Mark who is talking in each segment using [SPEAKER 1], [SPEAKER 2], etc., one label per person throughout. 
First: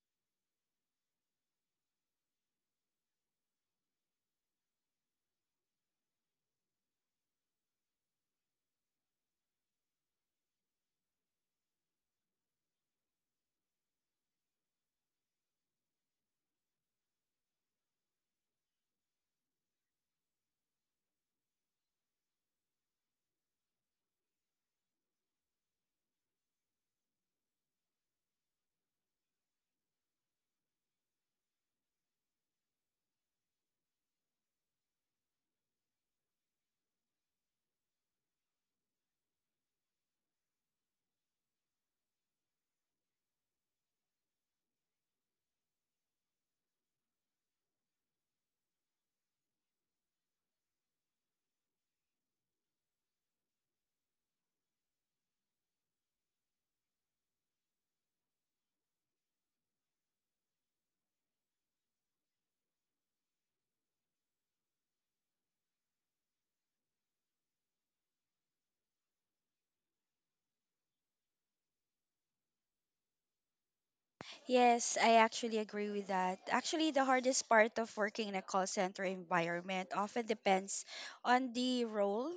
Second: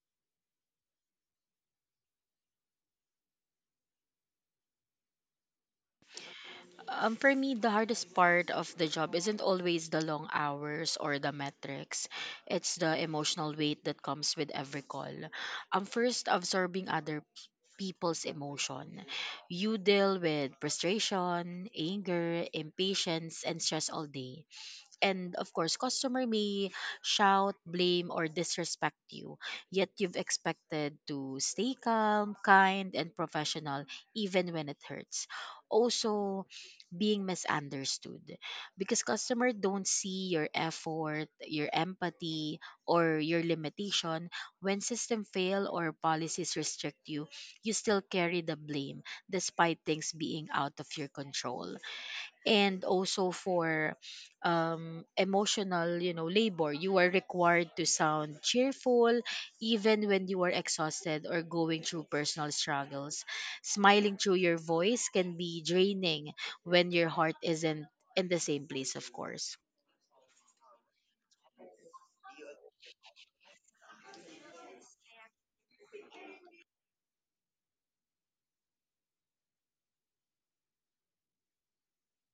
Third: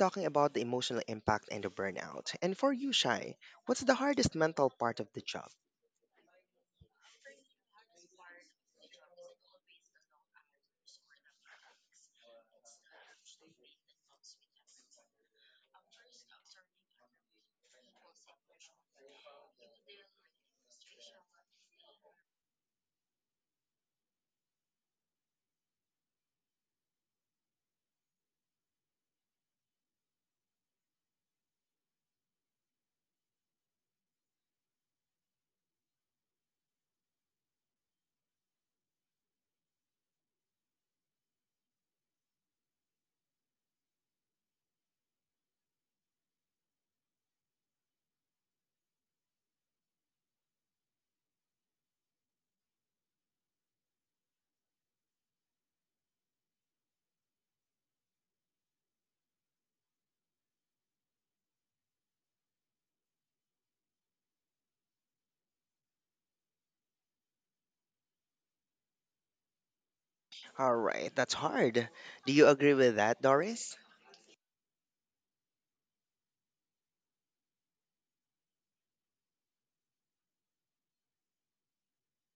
[SPEAKER 1] talking about the emotional impact and the burnout. And for you, Shai, what's the hardest mental part of the job?
[SPEAKER 2] For me, the hardest part of the job isn't always the long hours or the metrics. It's the emotional weight that comes with every call. First, absorbing other people's emotion. You deal with frustration, anger, impatience, and stress all day, and of course customer may shout, blame, or disrespect you, yet you've expected to stay calm, kind, and professional even when it hurts. Also, being misunderstood, because customer don't see your effort, your empathy, or your limitation. When system fail or policies restrict you, you still carry the blame despite things being out of your control. And also, for emotional labor, you are required to sound cheerful even when you are exhausted or going through personal struggles. Smiling through your voice can be draining when your heart isn't in the same place, of course.
[SPEAKER 1] All right, that's hard. Do you agree with that, Doris?
[SPEAKER 3] Yes, I actually agree with that. Actually, the hardest part of working in a call center environment often depends on the role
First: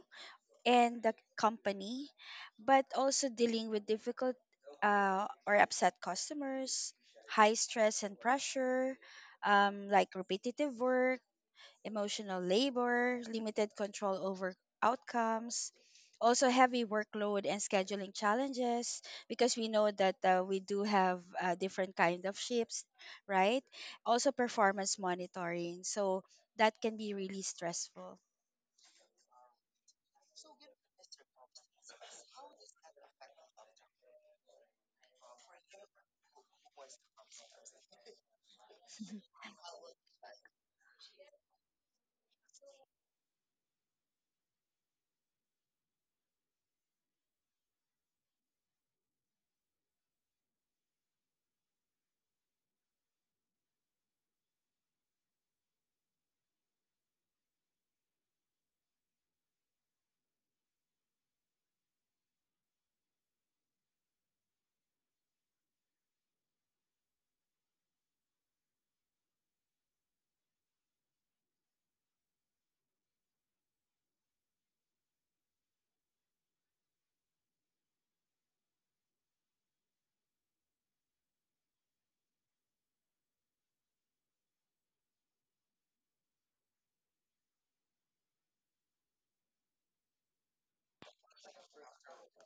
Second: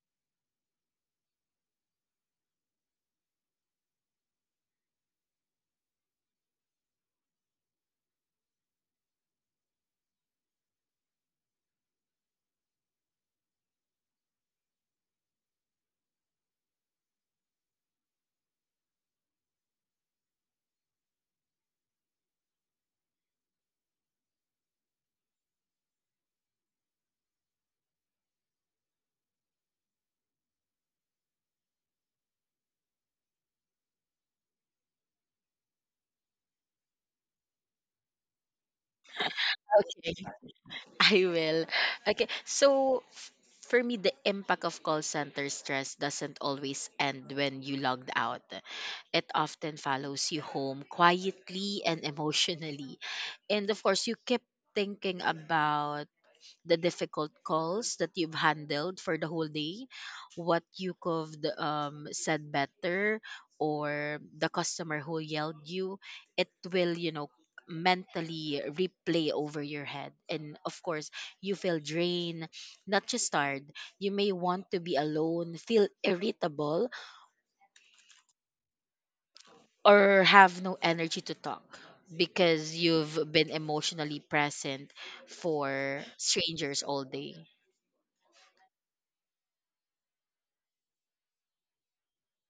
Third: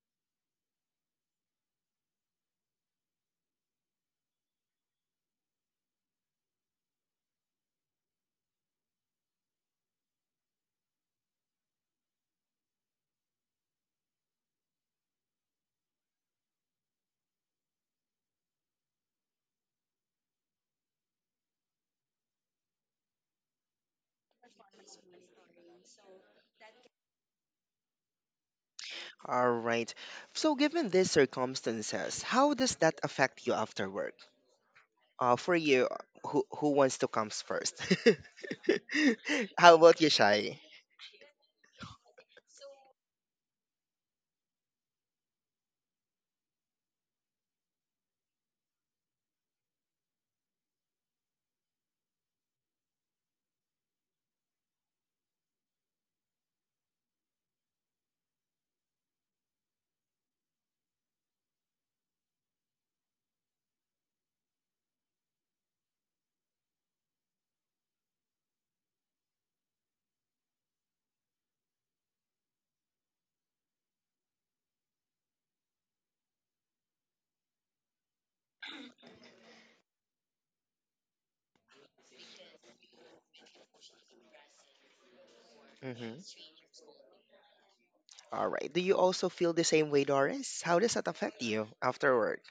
[SPEAKER 3] and the company, but also dealing with difficult or upset customers, high stress and pressure, like repetitive work, emotional labor, limited control over outcomes, also heavy workload and scheduling challenges because we know that we do have different kind of shifts, right? Also performance monitoring. So that can be really stressful.
[SPEAKER 1] All right. So, given these circumstances, how does that affect you after work? For you, who wants to come first? How about you,
[SPEAKER 2] Okay.
[SPEAKER 1] Shai?
[SPEAKER 2] I will. Okay. For me, the impact of call center stress doesn't always end when you logged out. It often follows you home, quietly and emotionally. And of course, you keep thinking about the difficult calls that you've handled for the whole day, what you could said better, or the customer who yelled you, it will, mentally replay over your head. And of course, you feel drained, not just tired. You may want to be alone, feel irritable, or have no energy to talk because you've been emotionally present for
[SPEAKER 1] Mm-hmm.
[SPEAKER 2] strangers all day.
[SPEAKER 1] All right. Do you also feel the same way, Doris? How does that affect you after work?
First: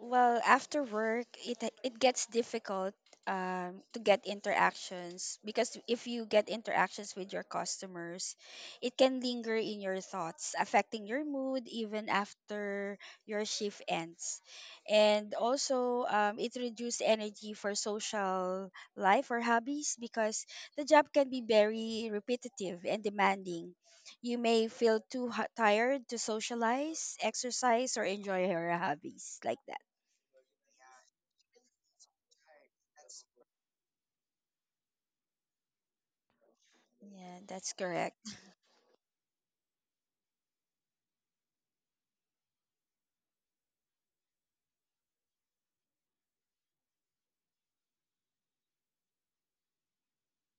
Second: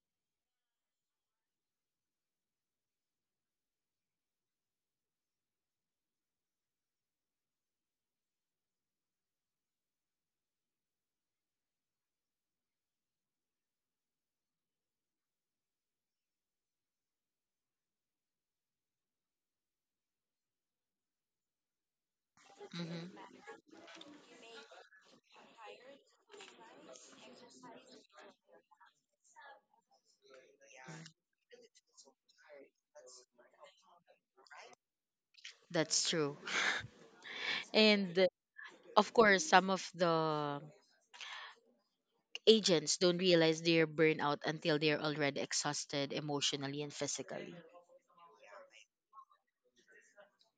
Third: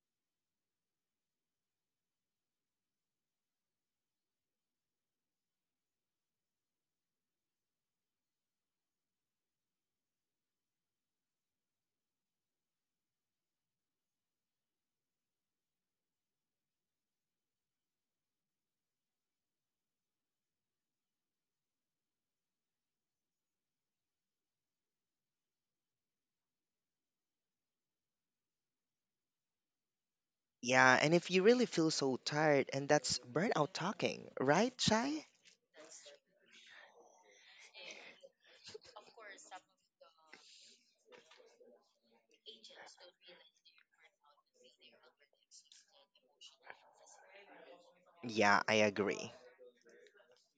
[SPEAKER 3] Well, after work, it gets difficult, to get interactions because if you get interactions with your customers, it can linger in your thoughts, affecting your mood even after your shift ends. And also, it reduces energy for social life or hobbies because the job can be very repetitive and
[SPEAKER 2] Hmm.
[SPEAKER 3] demanding. You may feel too tired to socialize, exercise, or enjoy your hobbies like that.
[SPEAKER 1] Yeah, and if you really feel so tired, and that's burnout talking, right, Chai?
[SPEAKER 2] That's true.
[SPEAKER 3] Yeah, that's
[SPEAKER 2] And
[SPEAKER 3] correct.
[SPEAKER 2] of course, some of the agents don't realize they're burnout until they're already exhausted emotionally and physically.
[SPEAKER 1] Yeah, I agree.